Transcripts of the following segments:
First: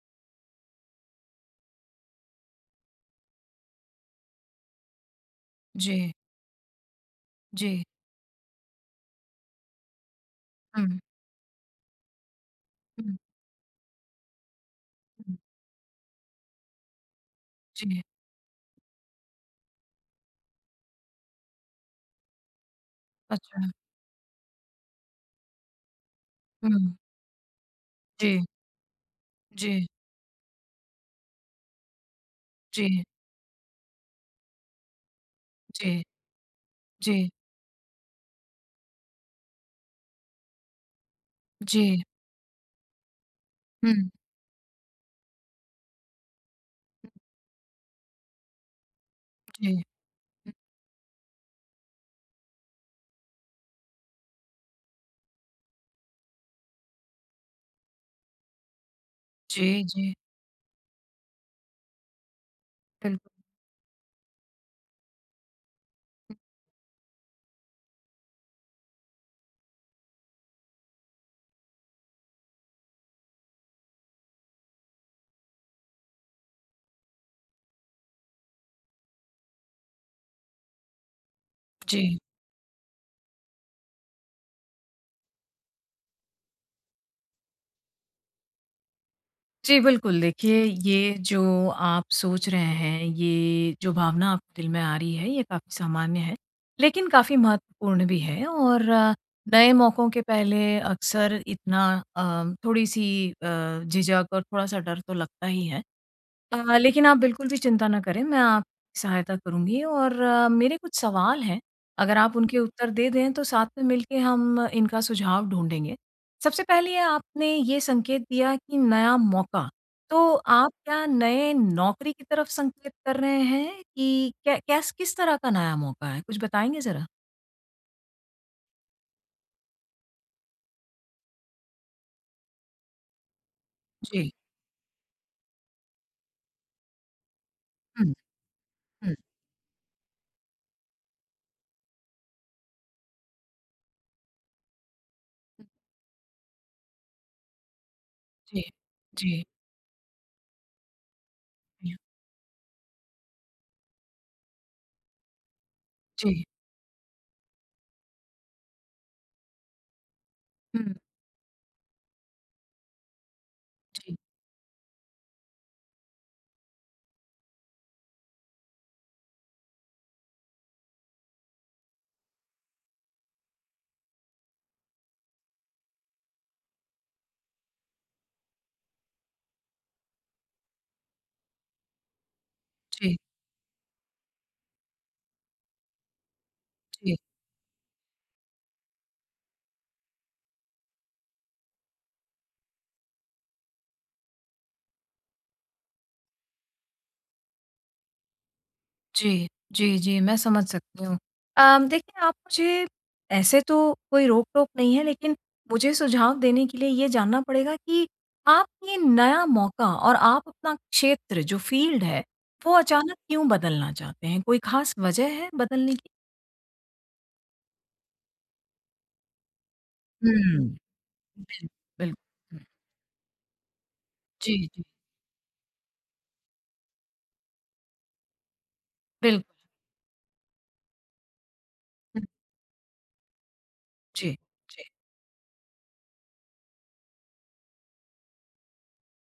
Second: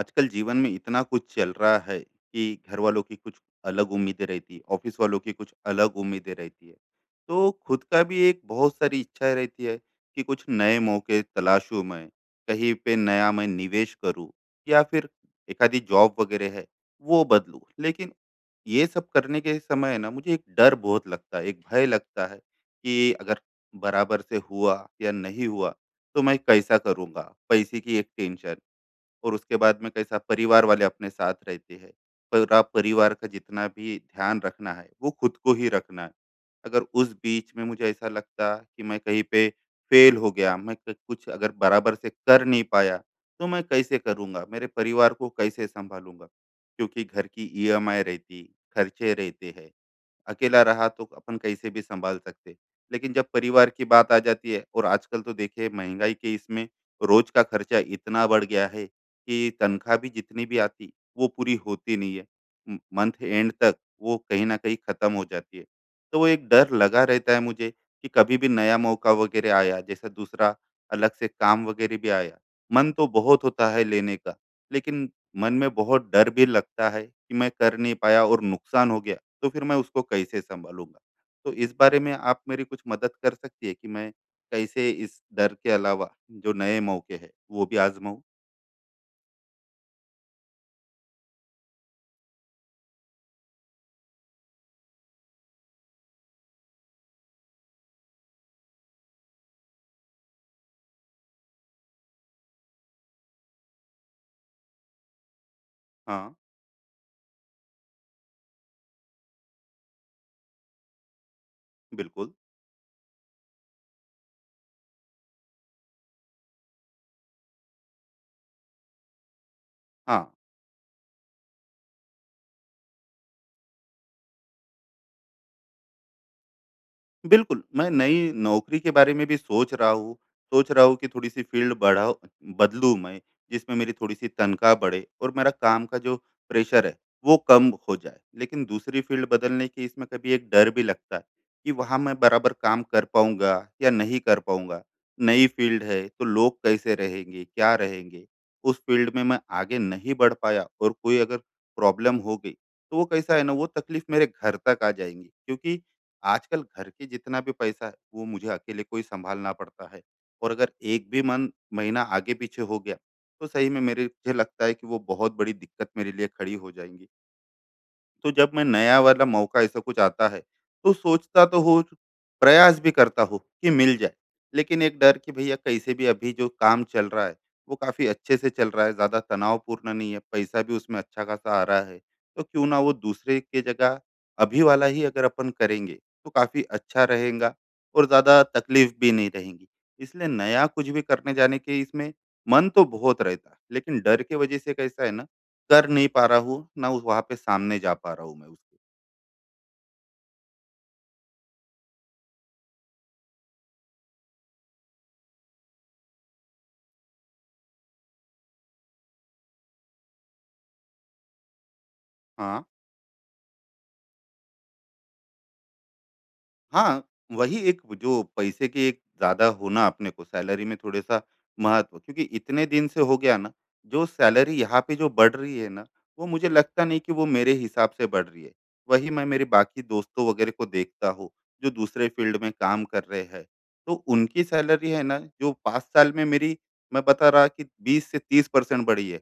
आजकल जीवन में इतना कुछ चल रहा है कि घर वालों की कुछ अलग उम्मीदें रहती है, ऑफिस वालों की कुछ अलग जी, उम्मीदें रहती है। तो जी। खुद का भी एक बहुत सारी इच्छा रहती है कि कुछ नए हुँ, मौके तलाशूं मैं, कहीं पे हुँ, नया मैं निवेश करूं, या फिर हुँ। एखादी जॉब वगैरह है वो बदलूं। जी, लेकिन ये सब करने के समय ना मुझे एक डर बहुत लगता है, एक भय लगता है कि अगर अच्छा। बराबर से हुआ या नहीं हुआ तो मैं कैसा हुँ, करूंगा। पैसे की एक जी, टेंशन, और उसके बाद जी, में कैसा परिवार वाले अपने साथ रहते हैं, पूरा जी, परिवार का जितना भी ध्यान रखना है वो खुद को ही रखना जी, है। अगर उस जी, बीच में मुझे ऐसा लगता कि मैं कहीं पे फेल हो गया, मैं कुछ अगर बराबर जी। से कर नहीं पाया, तो मैं हुँ, कैसे करूँगा, मेरे परिवार को कैसे संभालूंगा, क्योंकि घर की ईएमआई रहती, खर्चे रहते हैं। जी, अकेला रहा तो अपन कैसे भी संभाल सकते, लेकिन जब परिवार की बात आ जाती है, और आजकल तो देखिए महंगाई के इसमें रोज का खर्चा इतना बढ़ गया है कि जी, तनख्वाह भी जी, जितनी भी आती वो पूरी होती नहीं है मंथ बिल्कुल। एंड तक, वो कहीं ना कहीं खत्म हो जाती है। तो वो एक डर लगा रहता है मुझे कि कभी भी नया मौका वगैरह आया, जैसा दूसरा अलग से काम वगैरह भी आया, मन तो बहुत होता है लेने का, लेकिन मन में बहुत डर भी लगता है कि मैं कर नहीं पाया और नुकसान हो गया तो फिर मैं उसको कैसे सँभालूँगा? तो इस बारे जी। में आप मेरी कुछ मदद कर सकती है कि मैं कैसे इस डर के अलावा जो नए मौके हैं, वो भी आज़माऊँ? जी, बिल्कुल, देखिए ये जो आप सोच रहे हैं, ये जो भावना आपके दिल में आ रही है, ये काफ़ी सामान्य है, लेकिन काफ़ी महत्वपूर्ण भी है और नए मौकों के पहले अक्सर इतना थोड़ी-सी झिझक और थोड़ा-सा डर तो लगता ही है। हाँ, लेकिन आप बिल्कुल भी चिंता ना करें, मैं आपकी सहायता करूँगी और मेरे कुछ सवाल हैं, अगर बिल्कुल। आप उनके उत्तर दे दें तो साथ में मिलके हम इनका सुझाव ढूँढेंगे। सबसे पहले आपने ये संकेत दिया कि नया मौका, हाँ। तो आप क्या नए नौकरी की तरफ संकेत कर रहे हैं कि क्या कैस किस तरह का नया मौका है? कुछ बताएँगे ज़रा? बिल्कुल, मैं नई नौकरी के बारे में भी सोच रहा हूँ। सोच रहा हूँ कि थोड़ी-सी फ़ील्ड बढ़ाओ बदलूँ मैं, जिसमें मेरी थोड़ी-सी जी। तनख्वाह बढ़े और मेरा काम का जो प्रेशर है, वो कम हो हुँ, जाए। लेकिन दूसरी हुँ। फ़ील्ड बदलने की इसमें कभी एक डर भी लगता है कि वहाँ मैं बराबर काम कर पाऊँगा या नहीं कर पाऊँगा। नई फ़ील्ड है, तो लोग कैसे रहेंगे, क्या रहेंगे? जी, उस फ़ील्ड में जी, मैं आगे नहीं बढ़ पाया और कोई अगर जी, प्रॉब्लम हो गई, तो वो कैसा है ना, वो तकलीफ़ मेरे घर तक आ जाएँगी, क्योंकि जी, आजकल घर के जितना भी पैसा है वो मुझे अकेले को ही संभालना पड़ता है, और अगर हुँ, एक भी मन महीना आगे पीछे हो गया तो सही में मेरे जी, मुझे लगता है कि वो बहुत बड़ी दिक्कत मेरे लिए खड़ी हो जाएंगी। तो जब मैं नया वाला मौका ऐसा कुछ आता है तो सोचता तो हो, प्रयास भी करता हो कि मिल जाए, लेकिन एक डर कि भैया कैसे भी अभी जो काम चल रहा है वो काफी अच्छे से चल रहा है, ज्यादा तनावपूर्ण नहीं है, पैसा भी उसमें अच्छा खासा आ रहा है, तो क्यों ना वो जी। दूसरे के जगह अभी वाला ही अगर अपन करेंगे तो काफी अच्छा जी रहेगा और ज्यादा तकलीफ भी नहीं रहेगी। इसलिए नया कुछ भी करने जाने के इसमें मन तो बहुत रहता है लेकिन डर के वजह से कैसा है ना, कर नहीं पा रहा हूँ, वहाँ पे सामने जा पा रहा हूँ मैं उसके। जी, जी, जी, मैं समझ सकती हूँ। देखिए आप मुझे ऐसे तो कोई रोक-टोक नहीं है लेकिन मुझे सुझाव देने के लिए ये जानना पड़ेगा कि आप ये नया मौका और आप अपना क्षेत्र जो फ़ील्ड है, हाँ, वो अचानक क्यों बदलना चाहते हैं? कोई ख़ास वजह है बदलने की? हाँ, वही एक जो पैसे की एक ज़्यादा होना अपने को सैलरी हुँ, में थोड़ा-सा बिल महत्व, बिल्कुल, क्योंकि हुँ, इतने दिन से हो गया ना, जो जी, सैलरी यहाँ जी, पे जो बढ़ रही है ना, वो मुझे लगता नहीं कि वो मेरे हिसाब से बढ़ रही है। वही मैं बिल्कुल, मेरे बाकी दोस्तों वगैरह को देखता हूँ, जो दूसरे फ़ील्ड में काम कर रहे हैं, तो जी, उनकी जी, सैलरी है ना, जो 5 साल में मेरी मैं बता रहा कि 20 से 30% बढ़ी है।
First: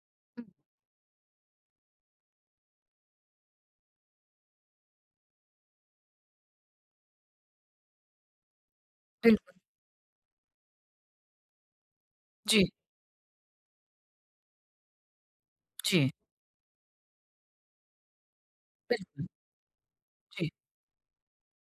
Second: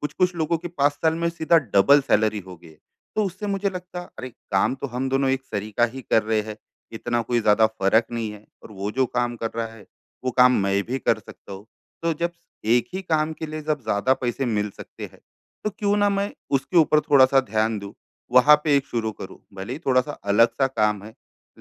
कुछ-कुछ हुँ, लोगों की 5 साल में सीधा डबल सैलरी हो गई है। तो उससे मुझे लगता, अरे! काम तो हम दोनों एक सरी का ही कर रहे हैं। इतना कोई ज़्यादा फ़र्क नहीं है और वो जो काम कर बिल्कुल, रहा है, वो काम मैं भी कर सकता हूँ। तो जब जी, एक ही काम के लिए जब ज़्यादा पैसे मिल सकते हैं, तो क्यों ना जी, मैं उसके ऊपर थोड़ा-सा ध्यान दूँ, वहाँ पे एक शुरू बिल्कुल, करूँ। भले ही थोड़ा-सा अलग जी, सा काम है,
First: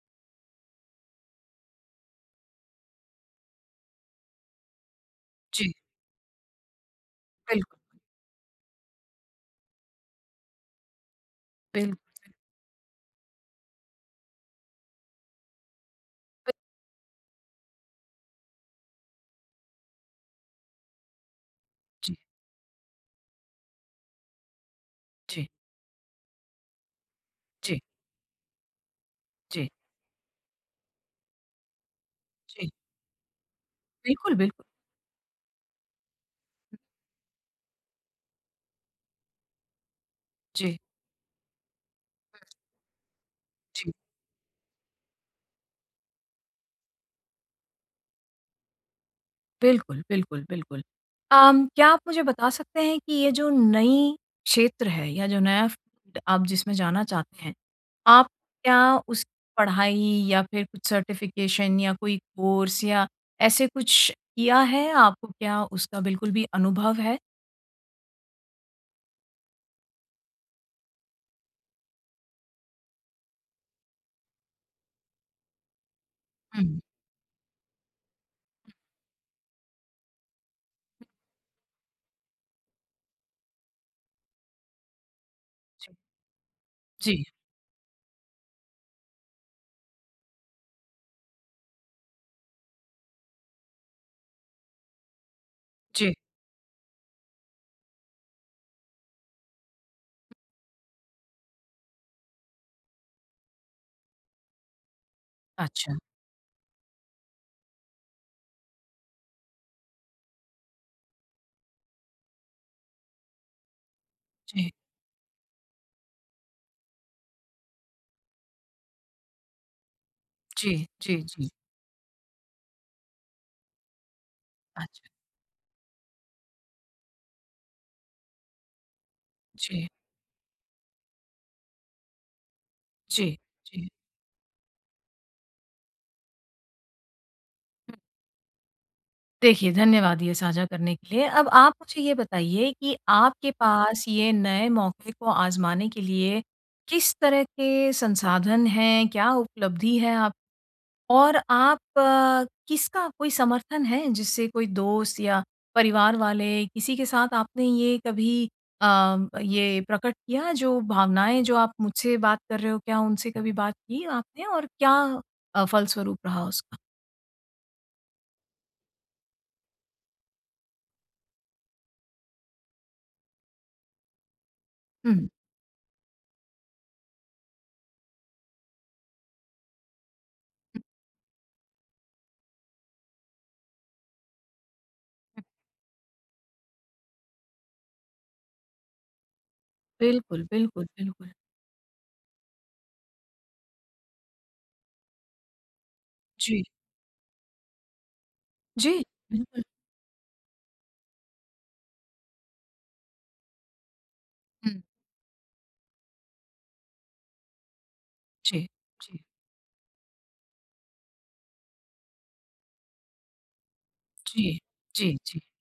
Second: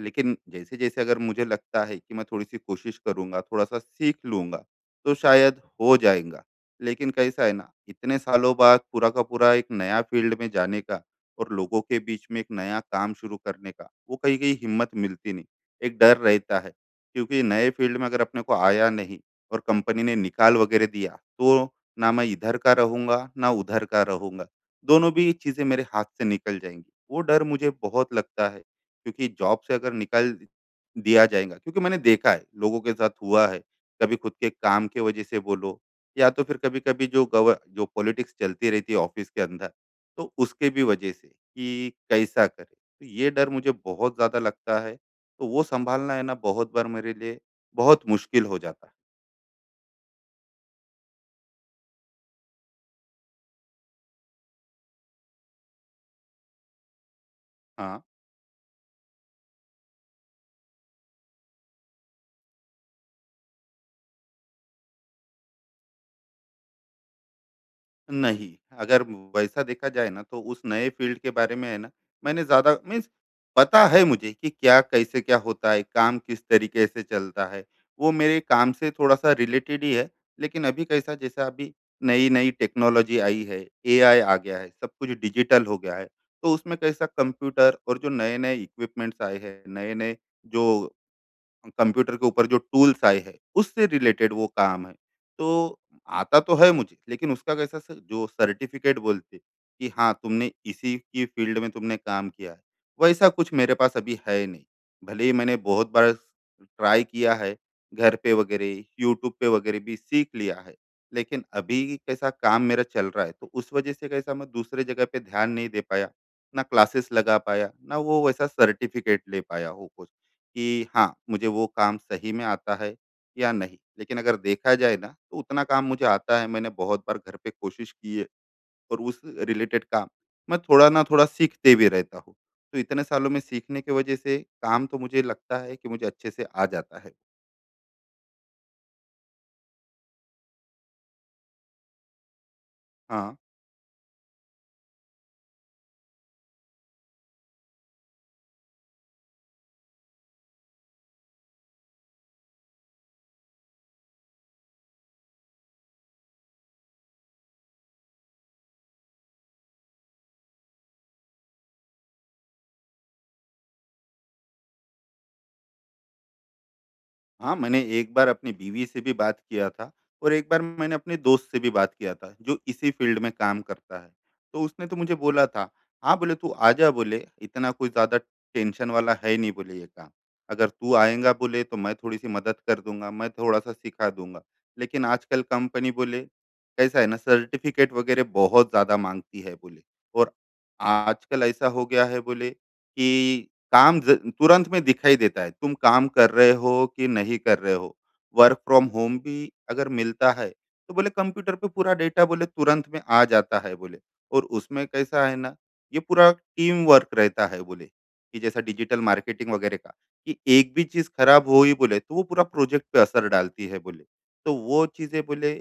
लेकिन जैसे-जैसे अगर मुझे लगता है कि मैं थोड़ी-सी कोशिश करूँगा, थोड़ा-सा सीख लूँगा, तो शायद जी, हो जाएगा। लेकिन कैसा है ना, बिल्कुल, इतने सालों बाद पूरा का पूरा एक नया फ़ील्ड में जाने का और लोगों बिल्कुल, के बीच में एक नया काम शुरू करने का, वो कहीं कहीं हिम्मत मिलती नहीं, एक डर बिल रहता है। क्योंकि नए फील्ड में अगर अपने को आया नहीं और कंपनी ने निकाल वगैरह दिया तो ना जी, मैं इधर का रहूंगा ना उधर का रहूंगा, दोनों भी जी, चीज़ें मेरे हाथ से निकल जाएंगी, वो डर मुझे जी, बहुत लगता है, क्योंकि जॉब जी, से अगर निकाल दिया जाएगा, क्योंकि मैंने देखा है जी, लोगों के साथ हुआ है, कभी खुद बिल्कुल, के बिल्कुल। काम के वजह से बोलो, या तो फिर कभी कभी जो गव जो पॉलिटिक्स चलती रहती है ऑफिस के अंदर, तो उसके जी, भी वजह से कि कैसा करें? तो ये डर मुझे जी। बहुत ज़्यादा लगता है, तो वो सँभालना है ना, बहुत बार मेरे लिए बहुत मुश्किल हो जाता है। बिल्कुल, बिल्कुल, बिल्कुल। क्या आप मुझे बता सकते हैं कि ये जो नई क्षेत्र है या जो नया फ़ील्ड आप जिसमें जाना चाहते हैं, हाँ। आप क्या उस पढ़ाई या फिर कुछ सर्टिफ़िकेशन या कोई कोर्स या ऐसे कुछ किया है? आपको क्या उसका बिल्कुल भी अनुभव है? नहीं, अगर वैसा देखा जाए ना तो उस नए फ़ील्ड के बारे में है ना, मैंने ज़्यादा मीन्स पता है मुझे कि क्या कैसे क्या होता है, काम किस हुँ। तरीके से चलता है। वो मेरे काम से थोड़ा-सा रिलेटेड ही है, लेकिन अभी कैसा जैसा अभी नई-नई टेक्नोलॉजी आई है, एआई आ गया है, सब कुछ डिजिटल हो जी, गया है। तो उसमें कैसा जी, कंप्यूटर और जो नए-नए इक्विपमेंट्स आए हैं, नए-नए जो कंप्यूटर के ऊपर जो टूल्स आए हैं, उससे रिलेटेड वो काम है। तो जी। आता तो है मुझे, लेकिन उसका कैसा स जो सर्टिफ़िकेट बोलते कि हाँ, तुमने इसी की फ़ील्ड में तुमने काम किया है, वैसा कुछ मेरे पास अभी है नहीं। भले ही मैंने बहुत अच्छा। बार ट्राई किया है, घर पे वगैरह, यूट्यूब पे वगैरह भी सीख लिया है, लेकिन अभी कैसा काम मेरा चल रहा है, तो उस वजह से कैसा मैं जी, दूसरे जगह पे ध्यान नहीं दे पाया, ना क्लासेस लगा पाया, ना वो वैसा सर्टिफ़िकेट ले पाया हो कुछ। जी, कि हाँ, जी, मुझे जी। वो काम सही में आता है या नहीं। लेकिन अगर देखा जाए ना, अच्छा। तो उतना काम मुझे आता है, मैंने बहुत बार घर पे कोशिश की है और उस रिलेटेड जी, काम मैं थोड़ा ना थोड़ा सीखते भी रहता हूँ। तो इतने जी, सालों में सीखने जी। की वजह से काम तो मुझे लगता है कि मुझे अच्छे से आ जाता है। देखिए, धन्यवाद ये साझा करने के लिए। अब आप मुझे ये बताइए कि हाँ। आपके पास ये नए मौके को आज़माने के लिए किस तरह के संसाधन हैं? क्या उपलब्धि है आप और आप किसका कोई समर्थन है, जिससे कोई दोस्त या परिवार वाले किसी के साथ आपने ये कभी ये प्रकट किया जो भावनाएँ जो आप मुझसे बात कर रहे हो, क्या उनसे कभी बात की आपने और क्या फलस्वरूप रहा उसका? हाँ, मैंने एक बार अपनी बीवी से भी बात किया था और एक बार मैंने अपने दोस्त से भी बात किया था जो इसी फील्ड में काम करता है। तो उसने तो हुँ, मुझे हुँ। बोला था, हाँ बोले तू आ जा बोले, इतना कोई ज़्यादा टेंशन वाला है नहीं बोले ये काम। अगर तू आएगा बोले तो मैं थोड़ी सी मदद कर दूँगा, मैं थोड़ा-सा सिखा दूँगा। लेकिन आजकल कंपनी बोले कैसा है ना सर्टिफ़िकेट वग़ैरह बहुत ज़्यादा माँगती है बोले, और बिल्कुल, बिल्कुल, बिल्कुल। आजकल ऐसा हो गया है बोले कि काम ज तुरंत में दिखाई देता है, तुम काम कर रहे जी। हो कि नहीं कर रहे हो। वर्क फ्रॉम जी, होम भी बिल्कुल। अगर मिलता है, तो बोले कंप्यूटर पे पूरा डेटा बोले तुरंत में आ जाता है बोले, और हुँ, उसमें कैसा है ना, ये पूरा टीम वर्क रहता है बोले, कि जी, जैसा डिजिटल जी, मार्केटिंग वगैरह का, कि एक भी चीज़ खराब हुई बोले, तो वो पूरा प्रोजेक्ट पे असर डालती है बोले। जी, तो वो जी, चीज़ें जी, बोले,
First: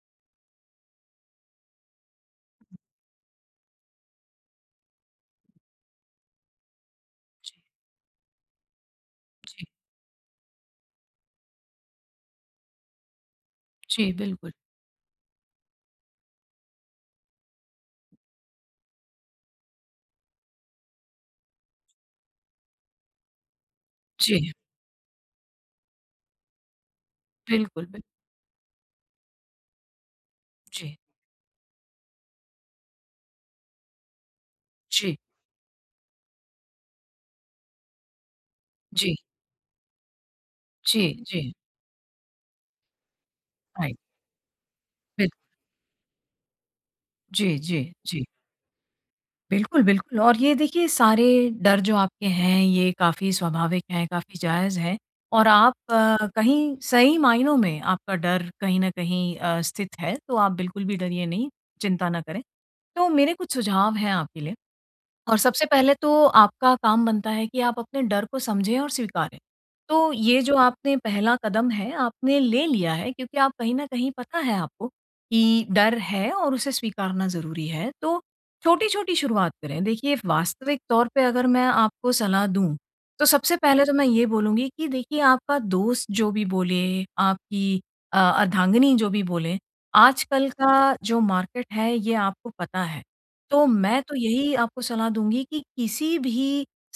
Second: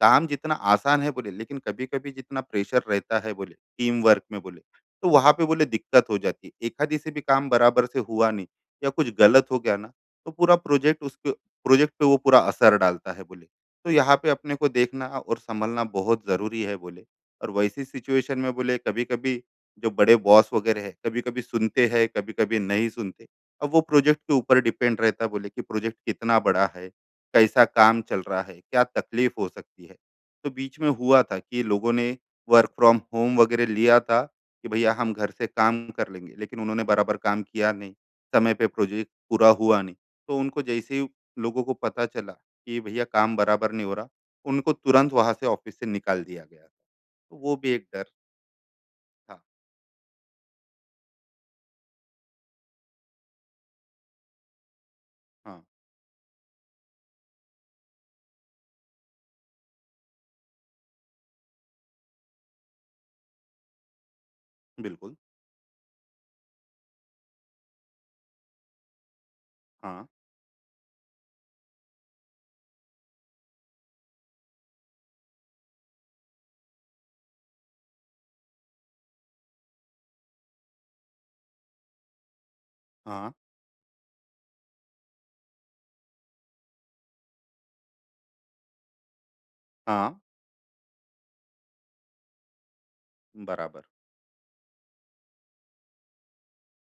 काम जितना आसान है बोले, लेकिन कभी-कभी जितना प्रेशर रहता है बोले, टीम वर्क में बोले, तो वहाँ पे बोले दिक्कत हो जाती है। एखादी से भी काम जी, बराबर से हुआ नहीं या कुछ गलत हो जी, गया ना, तो पूरा प्रोजेक्ट उसके प्रोजेक्ट पे वो पूरा असर डालता है बोले। तो जी, यहाँ पे बिल्कुल। अपने को देखना और संभलना बहुत ज़रूरी है बोले, और वैसी सिचुएशन में बोले कभी कभी जो बड़े बॉस वगैरह है, कभी कभी सुनते हैं कभी कभी नहीं सुनते। अब वो प्रोजेक्ट के जी, ऊपर डिपेंड रहता है बोले कि प्रोजेक्ट कितना बड़ा है, कैसा बिल्कुल, काम बिल चल रहा है, क्या तकलीफ हो सकती है। तो बीच में जी, हुआ था कि लोगों ने वर्क फ्रॉम होम वगैरह लिया था कि भैया हम जी, घर से काम कर लेंगे, लेकिन उन्होंने बराबर काम किया नहीं, समय पे प्रोजेक्ट जी, पूरा हुआ नहीं, तो उनको जैसे जी, ही जी, लोगों को पता चला कि भैया काम बराबर नहीं हो राइट, रहा, उनको तुरंत बिल वहां से ऑफिस से निकाल दिया गया था। तो वो जी, भी जी, एक डर जी। था। बिल्कुल, बिल्कुल और ये देखिए सारे डर जो आपके हैं ये काफ़ी स्वाभाविक हैं, काफ़ी जायज़ हैं और हाँ, आप कहीं सही मायनों में आपका डर कहीं न कहीं स्थित है, तो आप बिल्कुल भी डरिए नहीं, चिंता ना करें। तो मेरे कुछ सुझाव हैं आपके लिए। बिल्कुल। और सबसे पहले तो आपका काम बनता है कि आप अपने डर को समझें और स्वीकारें। हाँ, तो ये जो आपने पहला कदम है, आपने ले लिया है क्योंकि आप कहीं न कहीं पता है आपको कि डर है और उसे स्वीकारना ज़रूरी है। तो छोटी-छोटी शुरुआत करें। देखिए वास्तविक तौर पे अगर मैं आपको सलाह दूँ, तो हाँ, सबसे पहले तो मैं ये बोलूँगी कि देखिए आपका दोस्त जो भी बोले, आपकी अर्धांगिनी जो भी बोले, हाँ, आजकल का जो मार्केट है ये आपको पता है। तो बराबर। मैं तो यही आपको सलाह दूँगी कि किसी भी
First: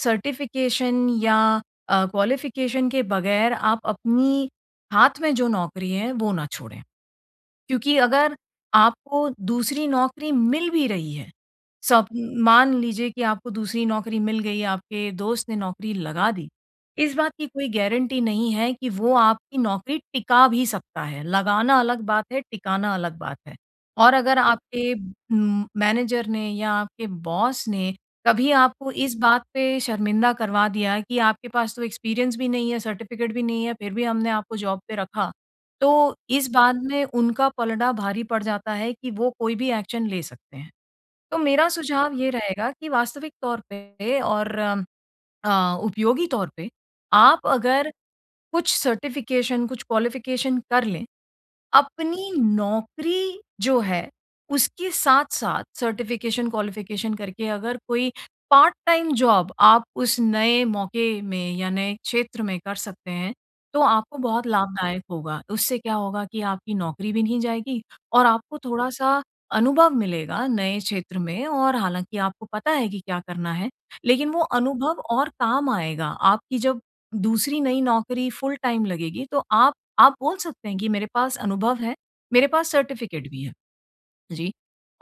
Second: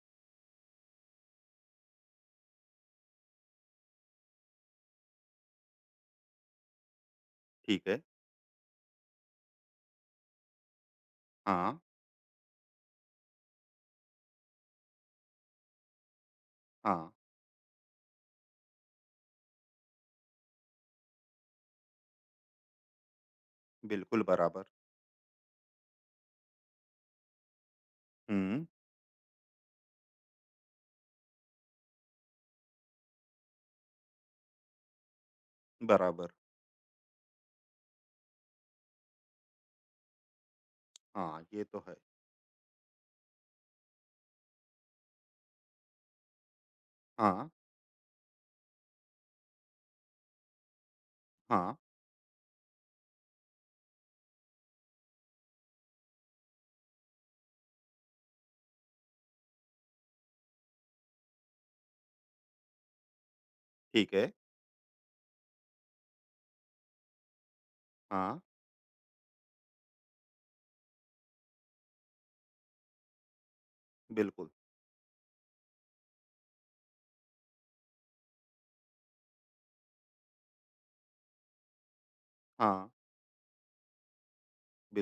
सर्टिफ़िकेशन या क्वालिफ़िकेशन के बगैर आप अपनी हाथ में जो नौकरी है, वो ना छोड़ें। ठीक क्योंकि है। अगर आपको दूसरी नौकरी मिल भी रही है, हाँ। सब मान लीजिए कि आपको दूसरी नौकरी मिल गई, आपके दोस्त ने नौकरी लगा दी। हाँ, इस बात की कोई गारंटी नहीं है कि वो आपकी नौकरी टिका भी सकता है, लगाना अलग बात है, टिकाना अलग बात है। और बिल्कुल। अगर बराबर। आपके मैनेजर ने या आपके बॉस ने कभी हम्म। आपको इस बात पे शर्मिंदा करवा दिया कि आपके पास तो एक्सपीरियंस भी नहीं है, सर्टिफ़िकेट भी नहीं है, फिर भी हमने आपको जॉब पे रखा। तो बराबर। इस बात में उनका पलड़ा भारी पड़ जाता है कि वो कोई भी एक्शन ले सकते हैं। तो हाँ, ये मेरा तो है। सुझाव ये रहेगा कि वास्तविक तौर पे और उपयोगी तौर पे आप हाँ। अगर कुछ सर्टिफ़िकेशन, कुछ क्वालिफ़िकेशन कर लें हाँ, अपनी नौकरी जो है, उसके साथ-साथ सर्टिफ़िकेशन, क्वालिफ़िकेशन करके अगर कोई पार्ट टाइम जॉब आप उस नए मौके में या नए क्षेत्र में कर सकते हैं, तो ठीक आपको है। बहुत लाभदायक होगा। उससे क्या होगा कि आपकी नौकरी भी नहीं जाएगी और हाँ, आपको थोड़ा-सा अनुभव मिलेगा नए क्षेत्र में और हालाँकि आपको पता है कि क्या करना है, लेकिन वो बिल्कुल। अनुभव और काम आएगा। आपकी जब दूसरी नई नौकरी फुल टाइम लगेगी, तो आप बोल सकते हैं कि मेरे पास अनुभव है, मेरे पास हाँ, सर्टिफ़िकेट भी है। जी।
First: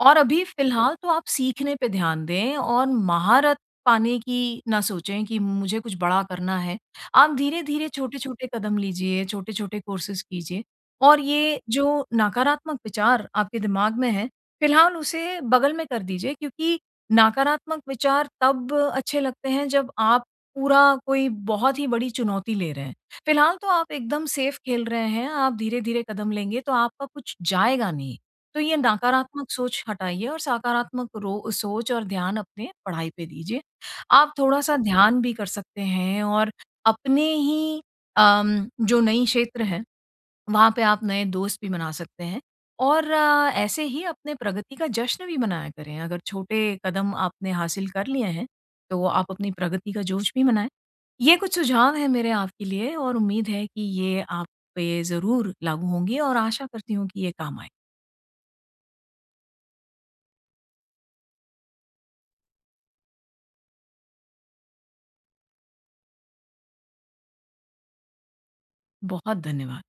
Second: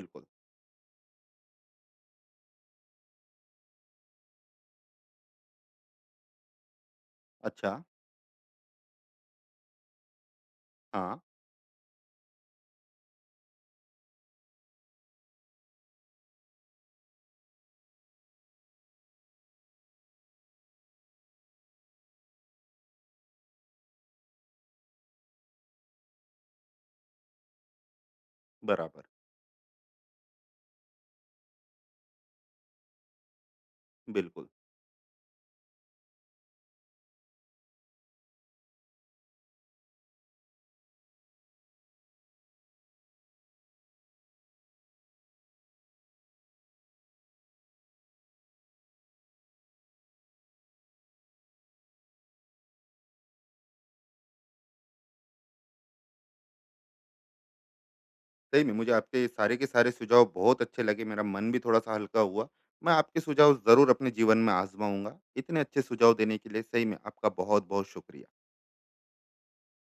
और अभी फ़िलहाल तो आप सीखने पे ध्यान दें और महारत पाने की ना सोचें कि मुझे कुछ बड़ा करना है। आप अच्छा। धीरे-धीरे छोटे-छोटे कदम लीजिए, छोटे-छोटे कोर्सेज़ कीजिए हाँ, और ये जो नकारात्मक विचार आपके दिमाग में है, फ़िलहाल उसे बगल में कर दीजिए क्योंकि नकारात्मक विचार तब अच्छे लगते हैं जब आप पूरा कोई बहुत ही बड़ी चुनौती ले रहे हैं। फ़िलहाल तो आप एकदम सेफ खेल रहे हैं, आप धीरे-धीरे कदम लेंगे तो आपका कुछ जाएगा नहीं। तो ये बराबर। नकारात्मक सोच हटाइए और सकारात्मक रो सोच और ध्यान अपने पढ़ाई पे दीजिए। आप बिल्कुल। थोड़ा-सा ध्यान भी कर सकते हैं और अपने ही जो नई क्षेत्र है, वहाँ पे आप नए दोस्त भी बना सकते हैं और ऐसे ही अपने प्रगति का जश्न भी मनाया करें। अगर छोटे कदम आपने हासिल कर लिए हैं, तो आप अपनी प्रगति का जोश भी मनाएँ। ये कुछ सुझाव हैं मेरे आपके लिए और उम्मीद है कि ये आप पे ज़रूर लागू होंगे और आशा करती हूँ कि ये काम आएँ। सही में मुझे आपके सारे के सारे सुझाव बहुत अच्छे लगे, मेरा मन भी थोड़ा सा हल्का हुआ। मैं आपके सुझाव जरूर अपने जीवन में आजमाऊंगा, इतने अच्छे सुझाव देने के लिए सही में आपका बहुत बहुत शुक्रिया। बहुत धन्यवाद।